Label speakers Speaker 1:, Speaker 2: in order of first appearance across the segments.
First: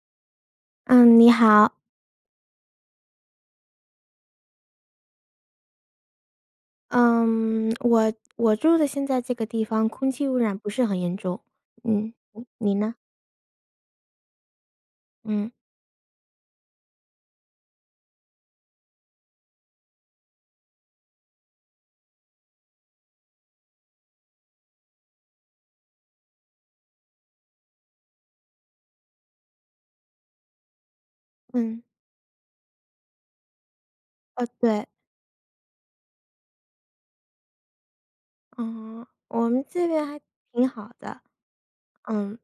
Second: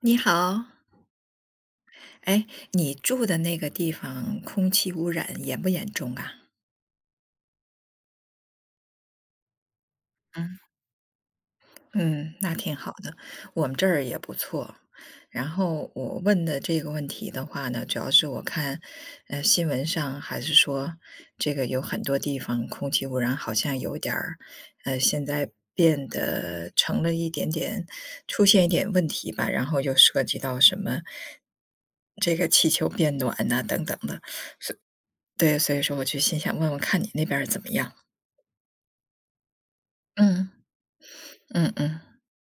Speaker 1: 你好，
Speaker 2: 嗯，你好，
Speaker 1: 哎，你住的那个地方空气污染严不严重啊？
Speaker 2: 嗯，我住的现在这个地方空气污
Speaker 1: 嗯，
Speaker 2: 染不是很严重，嗯，
Speaker 1: 嗯，
Speaker 2: 你
Speaker 1: 那挺
Speaker 2: 你
Speaker 1: 好
Speaker 2: 呢？
Speaker 1: 的，我们这儿也不错。然
Speaker 2: 嗯
Speaker 1: 后我问的这个问题的话呢，主要是我看，新闻上还是说这个有很多地方空气污染好像有点儿，现在变得成了一点点，出现一点问题吧，然后又涉及到什么
Speaker 2: 嗯，
Speaker 1: 这个气球变暖呐、等等的。
Speaker 2: 哦对，
Speaker 1: 对，所以说我就心想问问看你那边儿怎么样。
Speaker 2: 嗯，我们这边还
Speaker 1: 嗯，
Speaker 2: 挺好的，
Speaker 1: 嗯嗯，
Speaker 2: 嗯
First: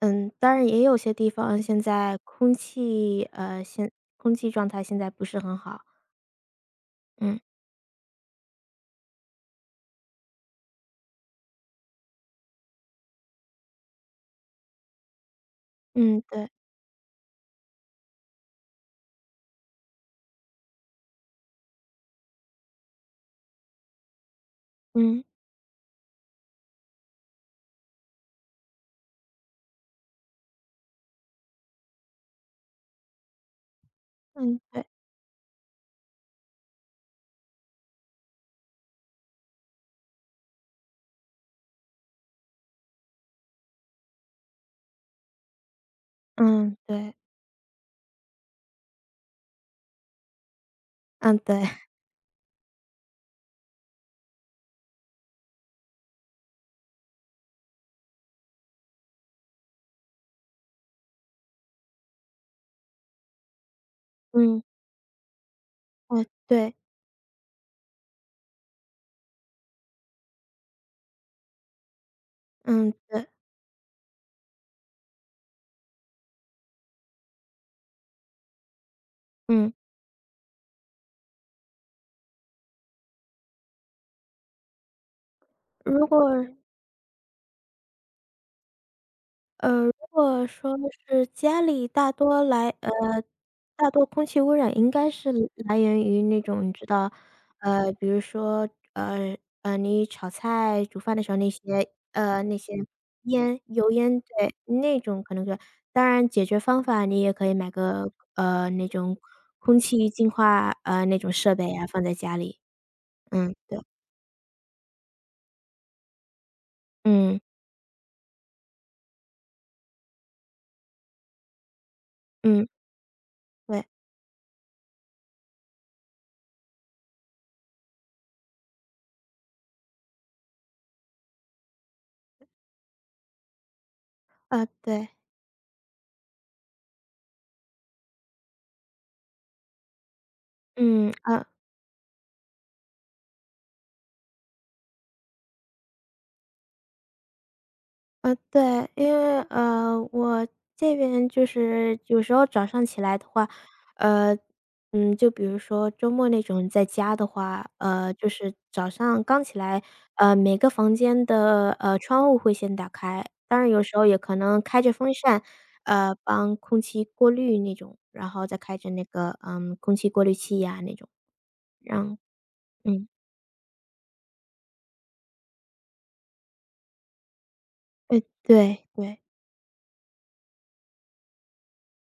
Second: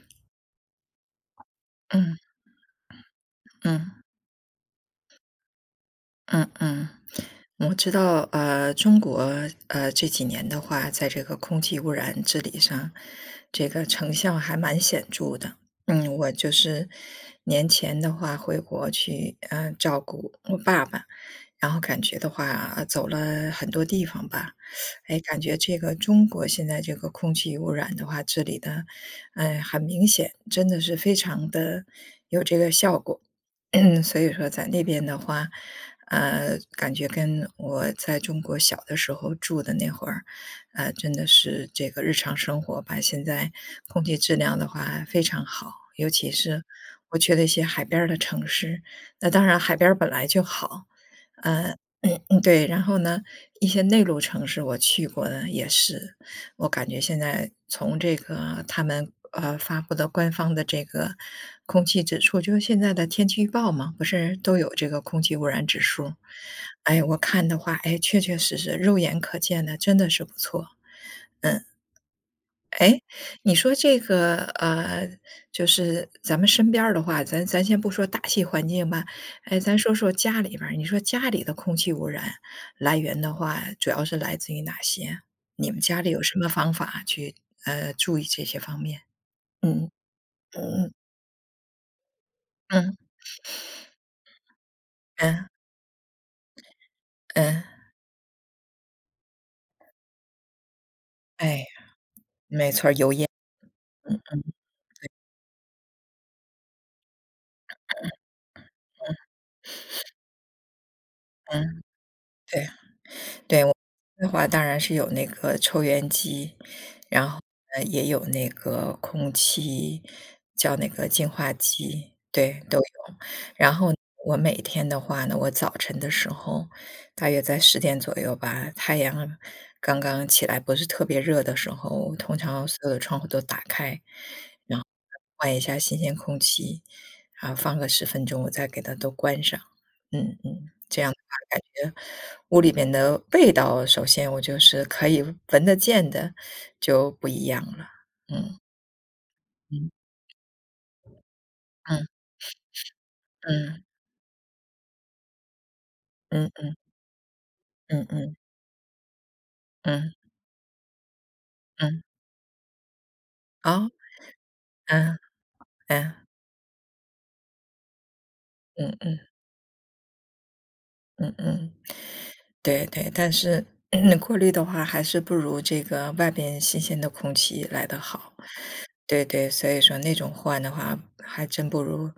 Speaker 2: 嗯，当然也有些地方现
Speaker 1: 嗯，
Speaker 2: 在
Speaker 1: 嗯。
Speaker 2: 空气状态现在不是很好，
Speaker 1: 嗯嗯，
Speaker 2: 嗯
Speaker 1: 我知道，中国这几年的话，在这个空气污染治理上，这个成效还蛮显著的。嗯，
Speaker 2: 嗯
Speaker 1: 我
Speaker 2: 对，
Speaker 1: 就是年前的话回国去，照顾我爸爸，然后感觉的话，走了很多地方吧，哎，
Speaker 2: 嗯
Speaker 1: 感觉这个中国现在这个空气污染的话，治理的，哎，很明显，真的是非常的有这个效果。所以说
Speaker 2: 嗯
Speaker 1: 在那
Speaker 2: 对，
Speaker 1: 边的话，感觉跟我在中国小的时候住的那会儿，真的是这个日常生活吧，现在空气质量的话非常好，尤其是
Speaker 2: 嗯对，
Speaker 1: 我去了一些海边儿的城市，那当然海边儿本来就好，
Speaker 2: 嗯对，
Speaker 1: 呃，嗯，嗯，对，然后呢，一些内陆城市我去过的也是，我感觉现在从这个他们发布的官方的这个空气指数，就是现在的天气预报嘛，不是都
Speaker 2: 嗯
Speaker 1: 有这个空气污染指数？
Speaker 2: 哦对，
Speaker 1: 哎，我看的话，哎，确确实实肉眼可见的，真的是不错。
Speaker 2: 嗯
Speaker 1: 哎，
Speaker 2: 对，
Speaker 1: 你说这个，就是咱们身边儿的话，咱先不说大气环境吧，哎，
Speaker 2: 嗯，
Speaker 1: 咱说说家里边儿。你说家里的空气污染来源的话，主要是来自于哪些？你们家
Speaker 2: 如
Speaker 1: 里
Speaker 2: 果
Speaker 1: 有什么方法去注意这些方面？
Speaker 2: 呃，
Speaker 1: 嗯
Speaker 2: 如果说
Speaker 1: 嗯
Speaker 2: 是家里
Speaker 1: 嗯
Speaker 2: 大多空气污染应该是
Speaker 1: 嗯
Speaker 2: 来源于那种你知道，
Speaker 1: 嗯，
Speaker 2: 比如说，你炒菜、煮饭的时候那
Speaker 1: 哎，
Speaker 2: 些呃，那些油烟，对，那种可能是当然解决方法你也可以买个，那种空气净化，那种设备
Speaker 1: 嗯，
Speaker 2: 啊，放在家里。
Speaker 1: 对
Speaker 2: 嗯，
Speaker 1: 对，我
Speaker 2: 对，
Speaker 1: 的话当然是有那个抽烟机，然
Speaker 2: 嗯，
Speaker 1: 后呢也有那个空气叫那个净化机，对，
Speaker 2: 嗯，
Speaker 1: 都有。然
Speaker 2: 对，
Speaker 1: 后我每天的话呢，我早晨的时候，大约在10点左右吧，太阳刚刚起来，不是特别热的时候，我通常所有的窗户都打开，
Speaker 2: 啊，
Speaker 1: 然后
Speaker 2: 对，
Speaker 1: 换一下新鲜空气，然后放个10分钟，我再给它都关上。嗯嗯，这样。
Speaker 2: 嗯，啊。
Speaker 1: 感觉屋里面的味道，首先我就是可以闻得见的，就不一样了。嗯，
Speaker 2: 对，因为，
Speaker 1: 嗯，
Speaker 2: 我这边就是有时候早上起来的话，
Speaker 1: 嗯，
Speaker 2: 呃，就比如说周末那
Speaker 1: 嗯，
Speaker 2: 种
Speaker 1: 嗯，
Speaker 2: 在家的话，
Speaker 1: 嗯，嗯，
Speaker 2: 就
Speaker 1: 嗯，
Speaker 2: 是早上刚起来，
Speaker 1: 嗯，
Speaker 2: 每个房间的，
Speaker 1: 嗯，
Speaker 2: 窗户会先打开，当然有
Speaker 1: 哦，
Speaker 2: 时候也可能开着风
Speaker 1: 嗯，
Speaker 2: 扇，
Speaker 1: 嗯，
Speaker 2: 帮空气过滤那种，然后再开着
Speaker 1: 嗯，
Speaker 2: 那
Speaker 1: 嗯，
Speaker 2: 个，空气过滤器呀那种，
Speaker 1: 嗯，嗯，
Speaker 2: 让
Speaker 1: 对
Speaker 2: 嗯，
Speaker 1: 对，但是 过滤的话，还是不如这个外边新鲜的空气来得
Speaker 2: 哎，
Speaker 1: 好。
Speaker 2: 对对，
Speaker 1: 对对，所以说那种换的话，还真不如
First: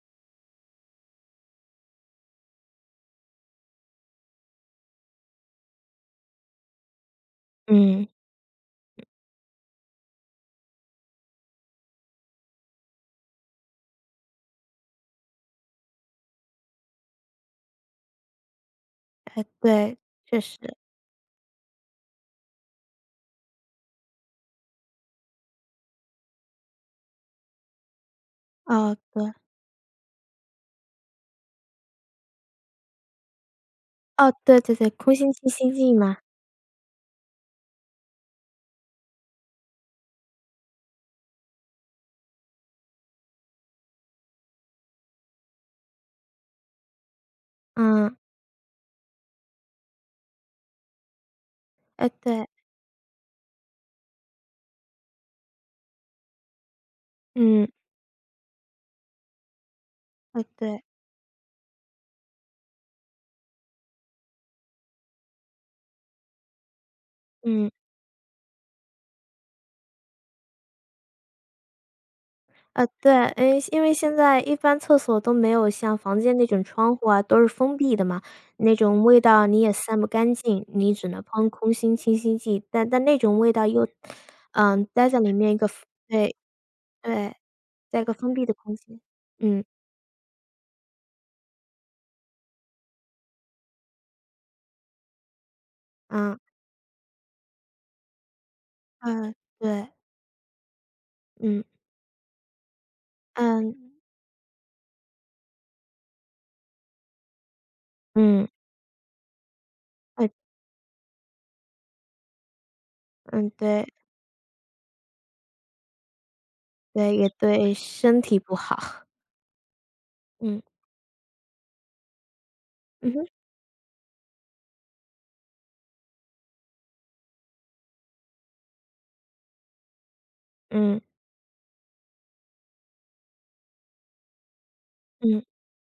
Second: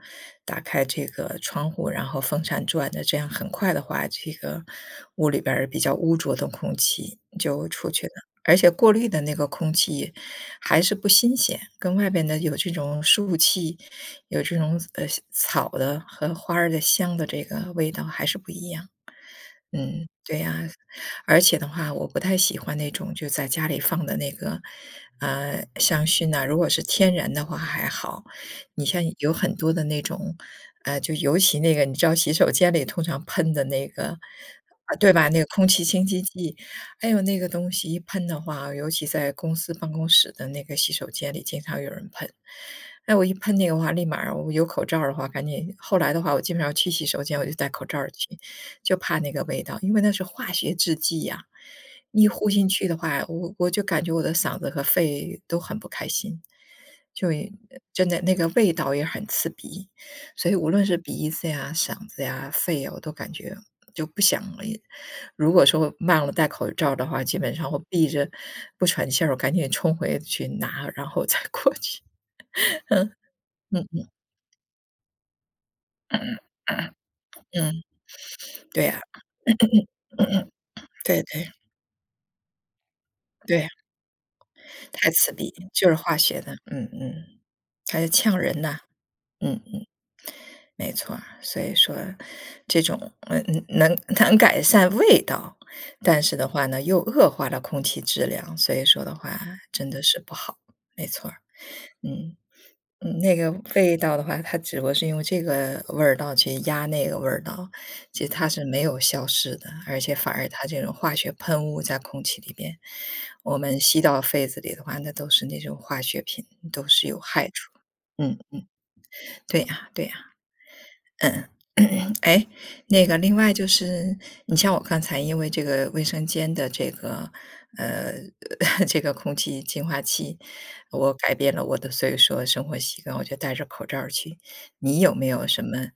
Speaker 1: 打开这个窗户，然后风扇转的，这样很快的话，这个屋里边儿比较污浊的空气就出去
Speaker 2: 嗯，
Speaker 1: 了，而且过滤的那个空气还是不新鲜，跟外边的有这种树气，有这种草的和花儿的香的这个味道还是不一样。
Speaker 2: 哎，对，
Speaker 1: 嗯，对
Speaker 2: 确
Speaker 1: 呀，
Speaker 2: 实，
Speaker 1: 而且的话，我不太喜欢那种就在家里放的那个，香薰呐，如果是天然的话还好，你
Speaker 2: 哦，
Speaker 1: 像有
Speaker 2: 对。
Speaker 1: 很多的那种，就尤其那个你知道洗手间里通常喷的那个，
Speaker 2: 哦，对对对，
Speaker 1: 啊，对
Speaker 2: 空
Speaker 1: 吧？
Speaker 2: 心
Speaker 1: 那个
Speaker 2: 清
Speaker 1: 空
Speaker 2: 新
Speaker 1: 气
Speaker 2: 剂
Speaker 1: 清
Speaker 2: 嘛，
Speaker 1: 新剂，哎呦，那个东西一喷的话，尤其在公司办公室的那个洗手间里，经常有人喷。哎，我一喷那个话，立马儿我有口罩儿的话，赶紧。后来的话，我基本上去洗手间我就戴口罩儿
Speaker 2: 嗯，
Speaker 1: 去，就怕那个味道，因为那是化学制剂呀，
Speaker 2: 哎，
Speaker 1: 一
Speaker 2: 对，
Speaker 1: 呼进去的话，我就感觉我的嗓子和肺都很不开心，就也
Speaker 2: 嗯，
Speaker 1: 真的那个味道也很刺鼻，
Speaker 2: 哎，
Speaker 1: 所以无
Speaker 2: 对，
Speaker 1: 论是鼻子呀、嗓子呀、肺呀，我都感觉就不想了。如果说忘了戴口罩的话，基本
Speaker 2: 嗯，
Speaker 1: 上我闭着不喘气儿，我赶紧冲回去拿，然后再过去。
Speaker 2: 对，诶，因
Speaker 1: 嗯
Speaker 2: 为
Speaker 1: 嗯
Speaker 2: 现在一般厕所都没有像房间
Speaker 1: 嗯
Speaker 2: 那种
Speaker 1: 嗯，
Speaker 2: 窗户啊，都是封
Speaker 1: 嗯，
Speaker 2: 闭的嘛，那
Speaker 1: 对呀，
Speaker 2: 种味道你也散不
Speaker 1: 嗯
Speaker 2: 干
Speaker 1: 嗯，
Speaker 2: 净，你只
Speaker 1: 对
Speaker 2: 能
Speaker 1: 对
Speaker 2: 喷空心清新剂，但那种味道
Speaker 1: 对。
Speaker 2: 又，嗯，待
Speaker 1: 太
Speaker 2: 在
Speaker 1: 刺
Speaker 2: 里面
Speaker 1: 鼻，
Speaker 2: 一个封
Speaker 1: 就是化
Speaker 2: 对
Speaker 1: 学的，嗯嗯，
Speaker 2: 对，
Speaker 1: 它
Speaker 2: 在一
Speaker 1: 是
Speaker 2: 个封
Speaker 1: 呛
Speaker 2: 闭的
Speaker 1: 人
Speaker 2: 空
Speaker 1: 呐，
Speaker 2: 间，
Speaker 1: 嗯
Speaker 2: 嗯，
Speaker 1: 嗯，没错儿。所以说这种，嗯嗯，能改善味道，但是
Speaker 2: 啊，
Speaker 1: 的话呢，又恶化了空气质量，所以说的
Speaker 2: 嗯，
Speaker 1: 话
Speaker 2: 对，
Speaker 1: 真的是不好，没错儿，
Speaker 2: 嗯，
Speaker 1: 嗯。嗯，那个味
Speaker 2: 嗯，
Speaker 1: 道的话，它只不过是用这个味儿道去压那个味儿道，其实
Speaker 2: 嗯，
Speaker 1: 它是没有消失的，而且
Speaker 2: 哎，
Speaker 1: 反而它这种化学喷雾在空气里边，
Speaker 2: 嗯，
Speaker 1: 我们
Speaker 2: 对，
Speaker 1: 吸到肺子里的话，那都是那种化学品，都是
Speaker 2: 对，
Speaker 1: 有
Speaker 2: 也
Speaker 1: 害处。
Speaker 2: 对身
Speaker 1: 嗯，
Speaker 2: 体不好，
Speaker 1: 对呀，对呀。
Speaker 2: 嗯
Speaker 1: 嗯，哎，那个
Speaker 2: 嗯。
Speaker 1: 另外就是，你像我刚才因为这个卫生间的这个，呃 这个空气净化器，
Speaker 2: 嗯，
Speaker 1: 我改变了我的，所以说生活习惯，我就戴着口罩儿去。你有没
Speaker 2: 嗯，
Speaker 1: 有什么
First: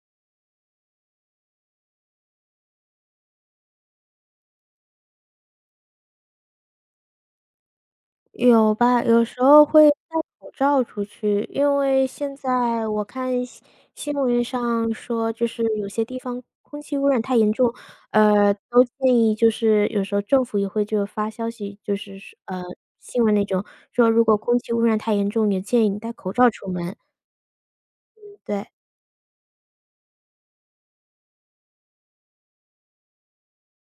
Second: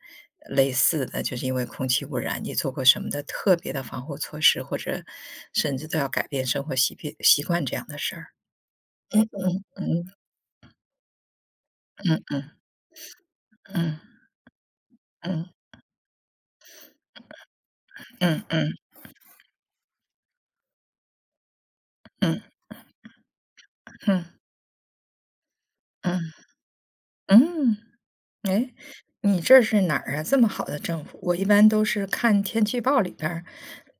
Speaker 1: 类似的，就是因为空气污染，你做过什么的特别的防护措施，或者甚至都要改变生活习变习惯这样的事儿？
Speaker 2: 有吧，有时候会戴
Speaker 1: 嗯
Speaker 2: 口罩出去，因为
Speaker 1: 嗯
Speaker 2: 现
Speaker 1: 嗯
Speaker 2: 在我看新
Speaker 1: 嗯
Speaker 2: 新闻上说，就
Speaker 1: 嗯
Speaker 2: 是有些地方空气污染太严重，
Speaker 1: 嗯嗯嗯
Speaker 2: 都建议就是有时候政府也会就发消息，就是说
Speaker 1: 嗯
Speaker 2: 新闻那种说
Speaker 1: 嗯
Speaker 2: 如果空气污染太严重，也建议你戴口罩出门。
Speaker 1: 嗯嗯。
Speaker 2: 对，
Speaker 1: 哎，你这是哪儿啊？这么好的政府，我一般都是看天气预报里边儿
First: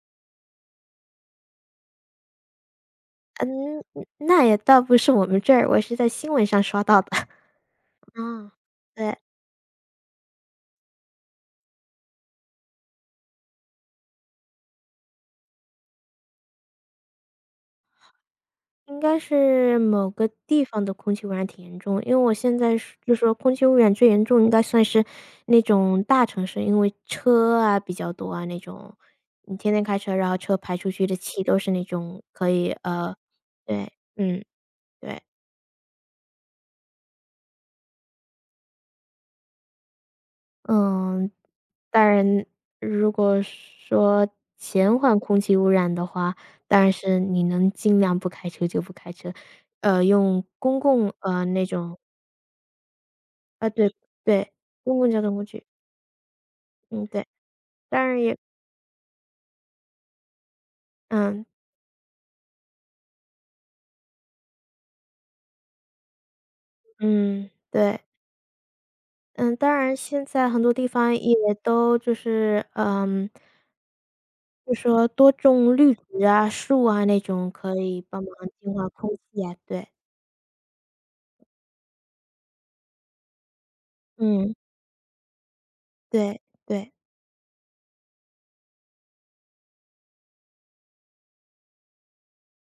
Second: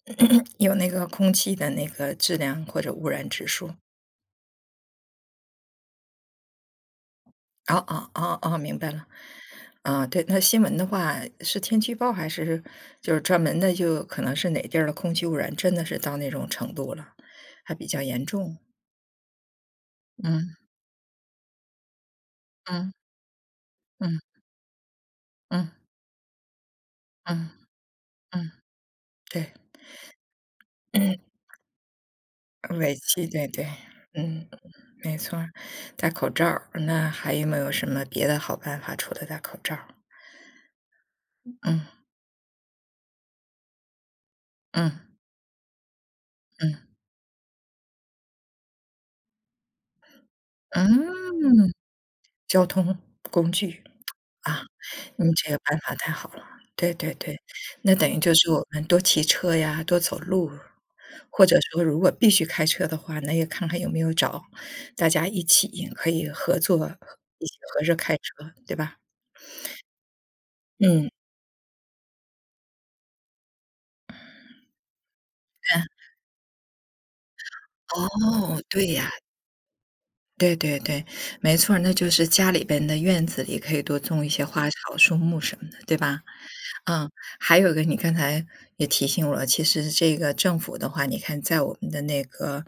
Speaker 1: 有那个空气的那个质量或者污染指数。
Speaker 2: 嗯，那也倒不是我们这儿，我是在新闻上刷到的。
Speaker 1: 哦哦 哦
Speaker 2: 嗯，
Speaker 1: 哦，明白了。
Speaker 2: 对。
Speaker 1: 啊，对，那新闻的话是天气预报还是就是专门的，就可能是哪地儿的空气污染真的是到那种程度了，还比较严重。
Speaker 2: 应该是某个
Speaker 1: 嗯
Speaker 2: 地方的空气污染挺严重，因为我现在
Speaker 1: 嗯
Speaker 2: 是就说空气污染最
Speaker 1: 嗯
Speaker 2: 严重应该算是那
Speaker 1: 嗯
Speaker 2: 种大城市，因为
Speaker 1: 嗯
Speaker 2: 车啊比较多
Speaker 1: 嗯
Speaker 2: 啊
Speaker 1: 嗯，
Speaker 2: 那种，
Speaker 1: 对，
Speaker 2: 你天天开车，然后车排出去的 气都是那种可 以，
Speaker 1: 尾气，对对，
Speaker 2: 对，嗯，
Speaker 1: 嗯。没
Speaker 2: 对，
Speaker 1: 错儿，戴口罩儿，那还有没有什么别的好办法，除了戴口罩儿？
Speaker 2: 嗯，
Speaker 1: 嗯
Speaker 2: 当然如果说
Speaker 1: 嗯
Speaker 2: 减缓空气污染的话，
Speaker 1: 嗯
Speaker 2: 当然是你能尽量不开车就不开车，用公
Speaker 1: 嗯，
Speaker 2: 共那种
Speaker 1: 交通工
Speaker 2: 啊，
Speaker 1: 具
Speaker 2: 对对，
Speaker 1: 啊，
Speaker 2: 公共交
Speaker 1: 你
Speaker 2: 通工
Speaker 1: 这个
Speaker 2: 具，
Speaker 1: 办法太好了。对
Speaker 2: 嗯，
Speaker 1: 对
Speaker 2: 对，
Speaker 1: 对，那
Speaker 2: 当
Speaker 1: 等于
Speaker 2: 然
Speaker 1: 就
Speaker 2: 也
Speaker 1: 是我们多骑车呀，多走路，
Speaker 2: 嗯，
Speaker 1: 或者说如果必须开车的话，那也看看有没有找大家一起可以合作，一
Speaker 2: 嗯，
Speaker 1: 起合着
Speaker 2: 对，
Speaker 1: 开车，对吧？
Speaker 2: 嗯，当然现在很多地
Speaker 1: 嗯
Speaker 2: 方也都就是，嗯就说多种
Speaker 1: 嗯，
Speaker 2: 绿植啊、树啊那种，可以帮忙
Speaker 1: 哦，
Speaker 2: 净
Speaker 1: 对
Speaker 2: 化
Speaker 1: 呀。
Speaker 2: 空气呀，对，
Speaker 1: 对对对，没错儿那就是家里边的院子里可以多种一些
Speaker 2: 嗯，
Speaker 1: 花草树木什么的，对吧？
Speaker 2: 对对，
Speaker 1: 嗯，还有一个你刚才也提醒我了，其实这个政府的话，你看在我们的那个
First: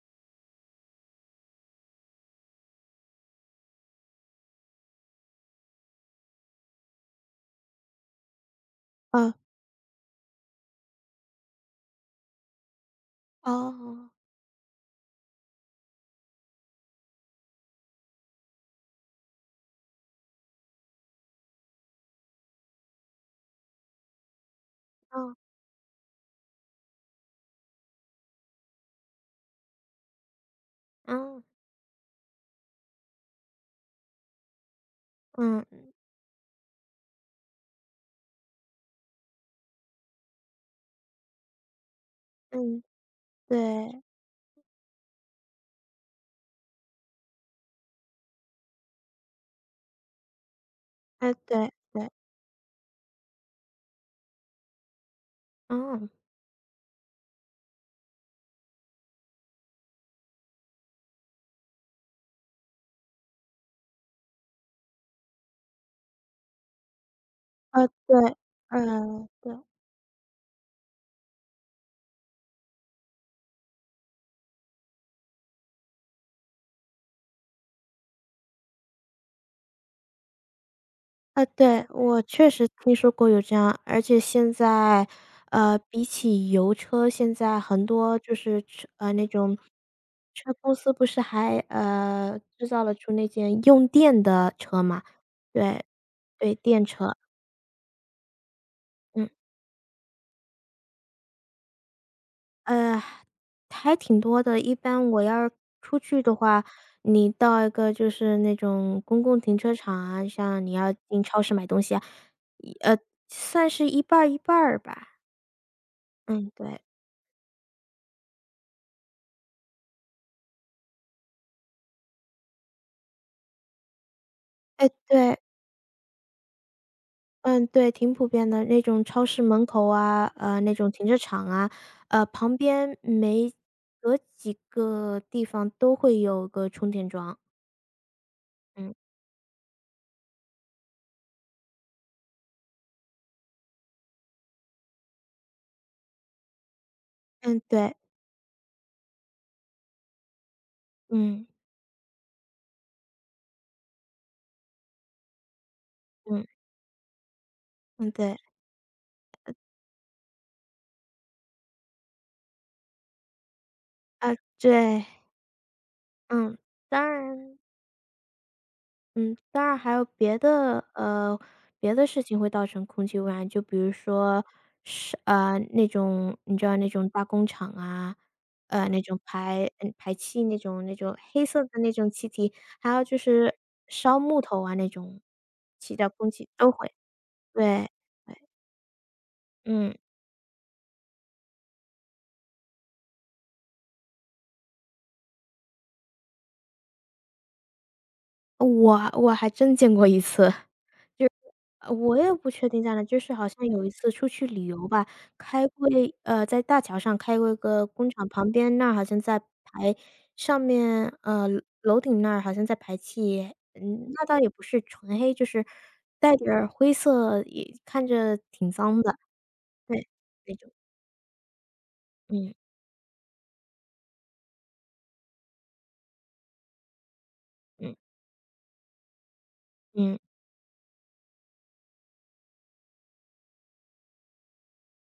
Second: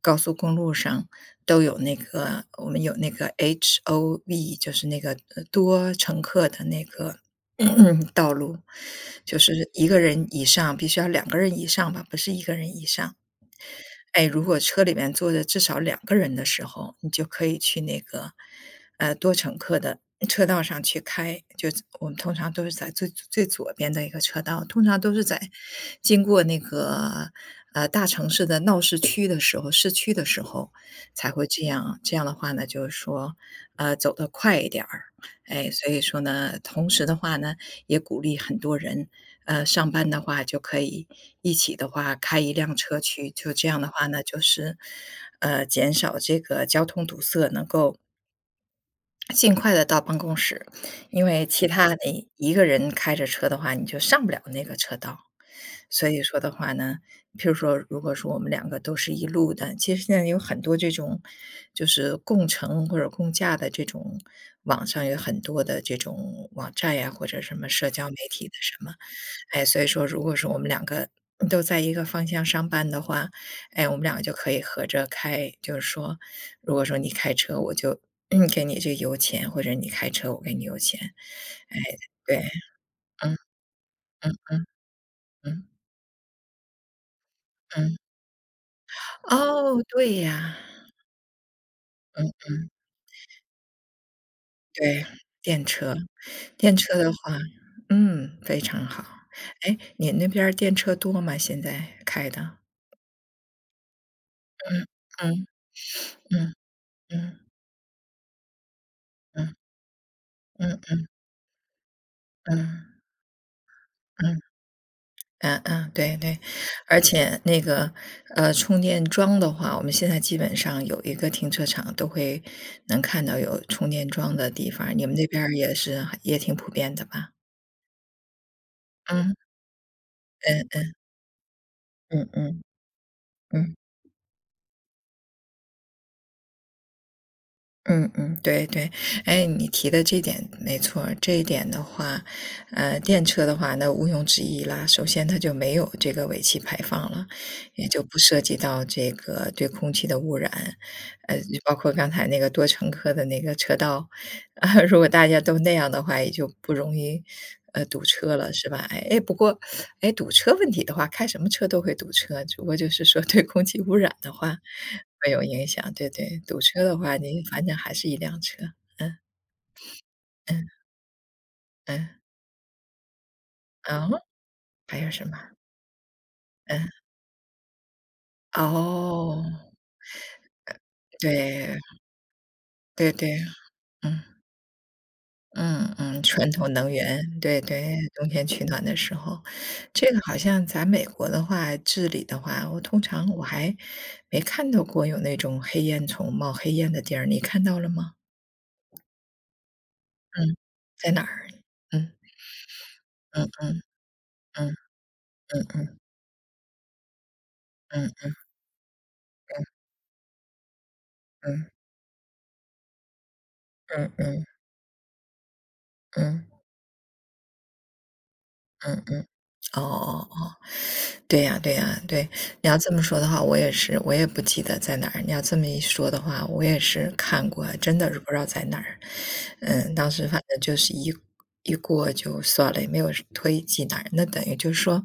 Speaker 1: 高速公路上都有那个，我们有那个 HOV，就是那个多乘客的那个 道路，
Speaker 2: 啊
Speaker 1: 就是一个人以上，必须要两个人以上吧，不是一个人以上。
Speaker 2: 哦，
Speaker 1: 哎，如果车里面坐着至少两个人的时候，你就可以去那个，多乘客的车道上去开，就我们通常都是在最最左边的一个车道，通常都是
Speaker 2: 哦，
Speaker 1: 在经过那个，大城市的闹市区的时候市区的时候才
Speaker 2: 嗯，
Speaker 1: 会这样。这样的话呢，就是说，走得快一点儿。
Speaker 2: 嗯，
Speaker 1: 哎，所以说呢，同时的话呢，也鼓励很多人上班的话就可以一起的话开一辆
Speaker 2: 嗯，
Speaker 1: 车去，就这样的
Speaker 2: 对，
Speaker 1: 话呢，就是，减少这个交通堵塞，能够尽快的到办公室，因
Speaker 2: 哎，
Speaker 1: 为其
Speaker 2: 对
Speaker 1: 他
Speaker 2: 对，
Speaker 1: 你一个人开着车的话，你就上不了那个车道。所
Speaker 2: 嗯，
Speaker 1: 以说的话呢，譬如说，如果说我们两个都是一路的，其实现在有很多这种就是共乘或者共驾的这种，网上有很多的这种网站呀，或者什么
Speaker 2: 啊，
Speaker 1: 社交媒
Speaker 2: 对，
Speaker 1: 体的什么。
Speaker 2: 对。
Speaker 1: 哎，所以说如果说我们两个都在一个方向上班的话，哎，我们两个就可以合着开，就是说，如果说你开车，我就嗯，给你这油钱，或者你开车我给你油钱。
Speaker 2: 啊，
Speaker 1: 哎，
Speaker 2: 对，我
Speaker 1: 对，
Speaker 2: 确实听说过
Speaker 1: 嗯
Speaker 2: 有这样，而且现在，
Speaker 1: 嗯
Speaker 2: 比起油车，现在很
Speaker 1: 嗯。
Speaker 2: 多就是车，那种
Speaker 1: 哦，对
Speaker 2: 车
Speaker 1: 呀，
Speaker 2: 公司不是还，
Speaker 1: 嗯
Speaker 2: 制
Speaker 1: 嗯，
Speaker 2: 造了出那件用电的车嘛，
Speaker 1: 对，电
Speaker 2: 对，
Speaker 1: 车。
Speaker 2: 对，
Speaker 1: 电
Speaker 2: 电
Speaker 1: 车的
Speaker 2: 车，
Speaker 1: 话嗯，非常好。
Speaker 2: 嗯，
Speaker 1: 哎，你那边儿电车多吗？现在开的？
Speaker 2: 呃，还挺多的。一
Speaker 1: 嗯，
Speaker 2: 般我
Speaker 1: 嗯，
Speaker 2: 要是出去的
Speaker 1: 嗯，
Speaker 2: 话，你
Speaker 1: 嗯，
Speaker 2: 到一个就是那种公共
Speaker 1: 嗯，
Speaker 2: 停车场啊，像你
Speaker 1: 嗯
Speaker 2: 要
Speaker 1: 嗯
Speaker 2: 进超市买东西啊，一
Speaker 1: 嗯，
Speaker 2: 呃，算是一半儿一
Speaker 1: 嗯。
Speaker 2: 半儿吧，
Speaker 1: 嗯嗯，对对，
Speaker 2: 嗯，对。
Speaker 1: 而且那个充电桩的话，我们现在基本上有一个停车场都会能看到有充电桩的地
Speaker 2: 哎，
Speaker 1: 方，你们那
Speaker 2: 对，
Speaker 1: 边儿也是也挺普遍的吧？
Speaker 2: 嗯，对，挺普遍的。那种超
Speaker 1: 嗯，
Speaker 2: 市门口啊，那
Speaker 1: 嗯
Speaker 2: 种停车场啊，
Speaker 1: 嗯嗯
Speaker 2: 旁
Speaker 1: 嗯。
Speaker 2: 边每
Speaker 1: 嗯
Speaker 2: 隔几个地方都会有个充电桩。
Speaker 1: 嗯嗯，对对，
Speaker 2: 嗯，
Speaker 1: 哎，你提的这点没错儿这一点的话，电车的话，那毋庸置疑啦。首先，它就没有这个尾气排放了，
Speaker 2: 嗯，
Speaker 1: 也
Speaker 2: 对，
Speaker 1: 就不涉及到这个对空气的污染，呃，
Speaker 2: 嗯，
Speaker 1: 包括刚才那个多乘客的那个车道，啊，如果大家都那样的话，也就
Speaker 2: 嗯，
Speaker 1: 不容易堵
Speaker 2: 嗯，
Speaker 1: 车
Speaker 2: 对，
Speaker 1: 了，是吧？哎哎，不过，哎，堵车问题的话，开什么车都会堵车，只不过就是说对空气污染
Speaker 2: 啊，
Speaker 1: 的话，
Speaker 2: 对，
Speaker 1: 会有影响，对对，
Speaker 2: 嗯，
Speaker 1: 堵车的
Speaker 2: 当
Speaker 1: 话，你
Speaker 2: 然
Speaker 1: 反正还是一辆车，嗯
Speaker 2: 嗯，当然还有别
Speaker 1: 嗯
Speaker 2: 的呃，别的
Speaker 1: 嗯，
Speaker 2: 事情会造成空气污染，就比如
Speaker 1: 哦，
Speaker 2: 说
Speaker 1: 还有什么？
Speaker 2: 那种你知道
Speaker 1: 嗯，
Speaker 2: 那种大工厂啊，那种
Speaker 1: 哦，
Speaker 2: 排气那种黑色的那
Speaker 1: 对
Speaker 2: 种气体，还有
Speaker 1: 对
Speaker 2: 就
Speaker 1: 对，
Speaker 2: 是烧
Speaker 1: 嗯
Speaker 2: 木头啊那种，
Speaker 1: 嗯
Speaker 2: 气到
Speaker 1: 嗯，
Speaker 2: 空气
Speaker 1: 传
Speaker 2: 都
Speaker 1: 统能
Speaker 2: 会。
Speaker 1: 源，对
Speaker 2: 对，
Speaker 1: 对，冬天取暖的时候，
Speaker 2: 嗯，
Speaker 1: 这个好像咱美国的话，治理的话，我通常我还没看到过有那种黑烟囱冒黑烟的地儿，你看到了吗？
Speaker 2: 我还真见过一次。
Speaker 1: 嗯，在哪儿？嗯
Speaker 2: 我也不确定在哪，就是好
Speaker 1: 嗯
Speaker 2: 像
Speaker 1: 嗯
Speaker 2: 有一次出去旅
Speaker 1: 嗯
Speaker 2: 游吧，
Speaker 1: 嗯
Speaker 2: 开过
Speaker 1: 嗯
Speaker 2: 一呃，在大桥上开过一个工厂
Speaker 1: 嗯
Speaker 2: 旁边那儿，好像在排上面呃，
Speaker 1: 嗯
Speaker 2: 楼顶那儿好像在排气，
Speaker 1: 嗯
Speaker 2: 嗯，
Speaker 1: 嗯
Speaker 2: 那倒
Speaker 1: 嗯
Speaker 2: 也不是纯黑，就是带点
Speaker 1: 嗯。
Speaker 2: 儿灰色，也看着挺脏
Speaker 1: 嗯
Speaker 2: 的，
Speaker 1: 嗯，哦
Speaker 2: 对，
Speaker 1: 哦哦，
Speaker 2: 那种，
Speaker 1: 对呀对呀，对，
Speaker 2: 嗯
Speaker 1: 你要这么说的话，我也是，我也不记得在哪儿。你要这么一说的话，我也是看过，
Speaker 2: 嗯
Speaker 1: 真的是不知道在哪儿。嗯，当
Speaker 2: 嗯，
Speaker 1: 时反正就是一过就算了，也没有推济哪儿。那等于就是说，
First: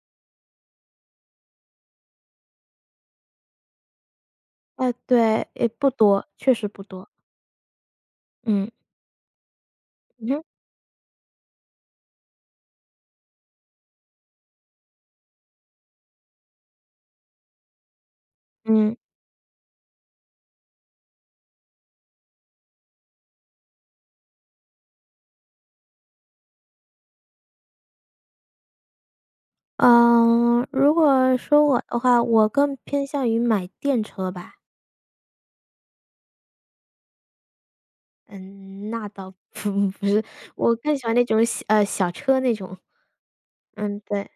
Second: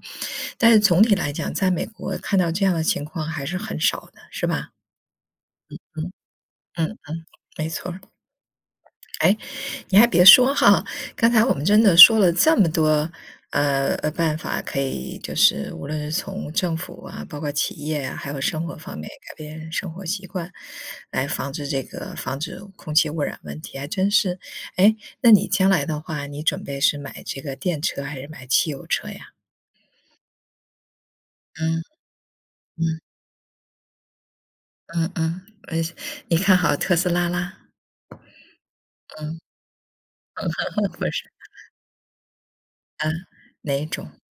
Speaker 1: 但是总体来讲，在美国看到这样的情况还是很少的，是吧？
Speaker 2: 哎，对，也不
Speaker 1: 嗯
Speaker 2: 多，确实不多，
Speaker 1: 嗯，没错
Speaker 2: 嗯
Speaker 1: 哎，你还别
Speaker 2: 嗯哼
Speaker 1: 说哈，刚才我们真的说了这么多，办法可以，就是无论是从政府啊，包括企业啊，还有生活
Speaker 2: 嗯。
Speaker 1: 方面改变生活习惯，来防治这个防止空气污染问题，还真是。哎，那你将来的话，你准备是买这个电车还是买汽油车呀？
Speaker 2: 嗯，如果说
Speaker 1: 嗯
Speaker 2: 我的话，我更
Speaker 1: 嗯
Speaker 2: 偏向于买电车吧。
Speaker 1: 嗯嗯，呃，你看好特斯拉啦？
Speaker 2: 嗯，那倒不
Speaker 1: 嗯，
Speaker 2: 不是，我更 喜
Speaker 1: 不
Speaker 2: 欢
Speaker 1: 是，
Speaker 2: 那种小车那种，
Speaker 1: 嗯，哪一
Speaker 2: 嗯，
Speaker 1: 种？
Speaker 2: 对。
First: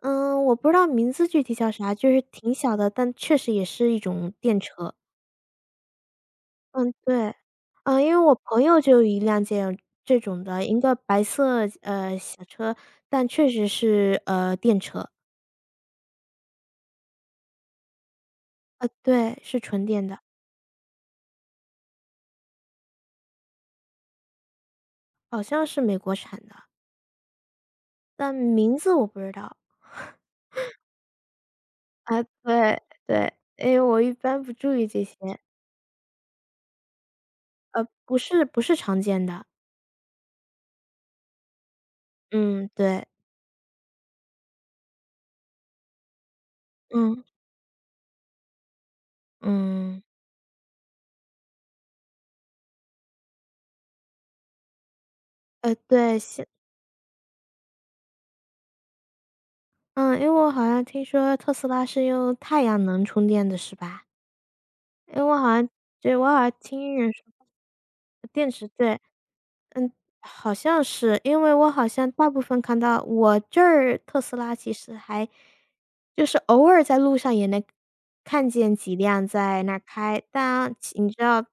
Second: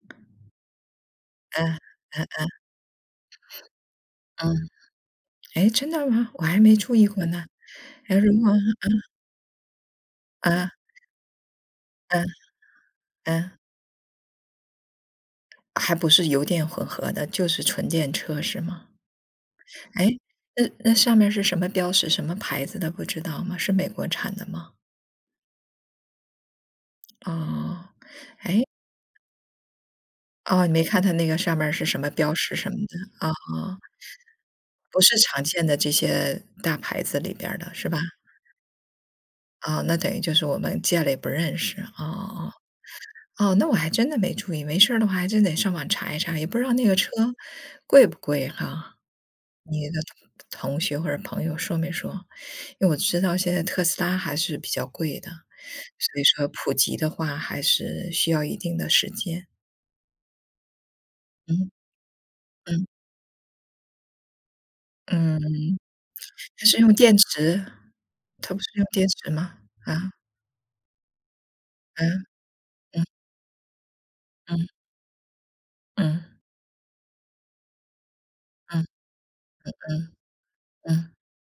Speaker 2: 嗯，我不知道名字具体叫
Speaker 1: 嗯
Speaker 2: 啥，就是
Speaker 1: 嗯
Speaker 2: 挺小的，但确实也是一种电
Speaker 1: 嗯。
Speaker 2: 车。
Speaker 1: 哎，真的吗？我还没
Speaker 2: 嗯，
Speaker 1: 注意过
Speaker 2: 对。
Speaker 1: 呢。
Speaker 2: 嗯，因
Speaker 1: 哎，
Speaker 2: 为
Speaker 1: 如
Speaker 2: 我
Speaker 1: 果
Speaker 2: 朋友就有一辆这种 的，
Speaker 1: 啊
Speaker 2: 一个白色，
Speaker 1: 嗯
Speaker 2: 小车，但确
Speaker 1: 嗯，
Speaker 2: 实是，电车。
Speaker 1: 还不是油电混合的，就是纯电车是吗？
Speaker 2: 对，是纯电
Speaker 1: 哎，
Speaker 2: 的，
Speaker 1: 那那上面是什么标识、什么牌子的不知道吗？是美国产的吗？
Speaker 2: 好像是美国产的，
Speaker 1: 哦，
Speaker 2: 但
Speaker 1: 哎
Speaker 2: 名字我不知道。
Speaker 1: 哦，你没看它那个上面儿是什么
Speaker 2: 啊，
Speaker 1: 标识什么
Speaker 2: 对，
Speaker 1: 的，哦，
Speaker 2: 对，因为我一般不注意
Speaker 1: 不
Speaker 2: 这些，
Speaker 1: 是常见的这些大牌子里边儿的是吧？
Speaker 2: 不是常见的。
Speaker 1: 哦，那等于就是我们见了也不认识，哦哦哦。
Speaker 2: 嗯，对，
Speaker 1: 哦，那我还真的没注意，没事儿的话还真得上网查一查，也不知道那个车
Speaker 2: 嗯，
Speaker 1: 贵不贵哈。你的
Speaker 2: 嗯。
Speaker 1: 同学或者朋友说没说？因为我知道现在特斯拉还是比较贵的，
Speaker 2: 对，
Speaker 1: 所以说普及的话还是需要一定的时间。
Speaker 2: 因为我好像听说特斯
Speaker 1: 嗯
Speaker 2: 拉是用太阳
Speaker 1: 嗯
Speaker 2: 能充电的是吧？因为我好
Speaker 1: 嗯，
Speaker 2: 像对，我好像
Speaker 1: 它是用
Speaker 2: 听人
Speaker 1: 电
Speaker 2: 说
Speaker 1: 池，
Speaker 2: 电
Speaker 1: 它不
Speaker 2: 池，
Speaker 1: 是用
Speaker 2: 对。
Speaker 1: 电池吗？
Speaker 2: 嗯，
Speaker 1: 啊，
Speaker 2: 好像是，因为我好像
Speaker 1: 嗯
Speaker 2: 大部分看到
Speaker 1: 嗯
Speaker 2: 我这儿特斯拉
Speaker 1: 嗯
Speaker 2: 其实还就是
Speaker 1: 嗯
Speaker 2: 偶尔在路上也能看见
Speaker 1: 嗯
Speaker 2: 几辆在
Speaker 1: 嗯
Speaker 2: 那儿开，但你
Speaker 1: 嗯
Speaker 2: 知道，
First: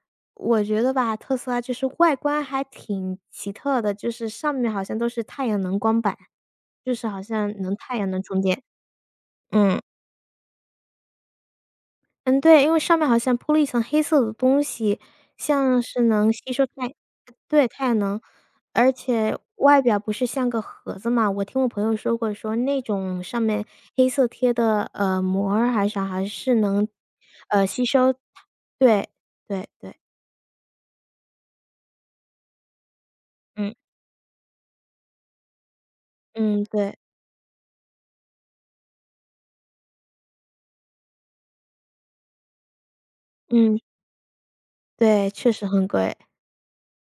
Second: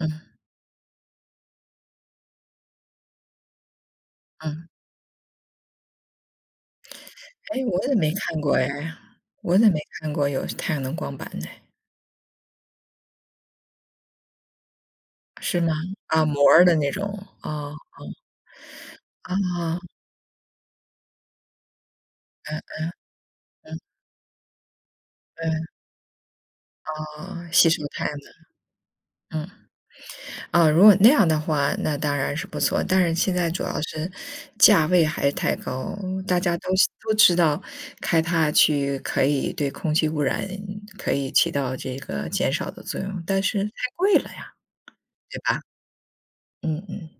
Speaker 1: 嗯
Speaker 2: 我觉得吧，特斯拉就是外观还挺奇特的，就是上
Speaker 1: 嗯，
Speaker 2: 面好像都是太阳能光板，就是好像
Speaker 1: 哎，
Speaker 2: 能
Speaker 1: 我怎
Speaker 2: 太
Speaker 1: 么
Speaker 2: 阳
Speaker 1: 没
Speaker 2: 能
Speaker 1: 看
Speaker 2: 充
Speaker 1: 过
Speaker 2: 电，
Speaker 1: 呀？我怎么没
Speaker 2: 嗯。
Speaker 1: 看过有太阳能光板呢？
Speaker 2: 嗯，对，因为上面好像铺了一层黑色的东西，
Speaker 1: 是吗？
Speaker 2: 像是
Speaker 1: 啊，
Speaker 2: 能
Speaker 1: 膜
Speaker 2: 吸
Speaker 1: 儿
Speaker 2: 收
Speaker 1: 的
Speaker 2: 太
Speaker 1: 那
Speaker 2: 呃
Speaker 1: 种，
Speaker 2: 对，
Speaker 1: 哦，
Speaker 2: 太阳能，而且
Speaker 1: 啊，
Speaker 2: 外表不是像个盒子嘛，我听我朋友说过，说那
Speaker 1: 嗯
Speaker 2: 种上面
Speaker 1: 嗯，
Speaker 2: 黑色贴的，
Speaker 1: 嗯，
Speaker 2: 膜儿还是啥，还是能，
Speaker 1: 哦，吸收
Speaker 2: 吸
Speaker 1: 台
Speaker 2: 收
Speaker 1: 嘛，
Speaker 2: 对，
Speaker 1: 嗯。
Speaker 2: 对对，
Speaker 1: 啊，如果那样的话，那当然是不错，但是现在主
Speaker 2: 嗯，
Speaker 1: 要是价位还是太高，大家
Speaker 2: 嗯，
Speaker 1: 都
Speaker 2: 对，
Speaker 1: 都知道开它去可以对空气污染可以起到这个减少的作用，但是太
Speaker 2: 嗯，
Speaker 1: 贵了呀，
Speaker 2: 对，
Speaker 1: 对
Speaker 2: 确
Speaker 1: 吧？
Speaker 2: 实很贵。
Speaker 1: 嗯嗯。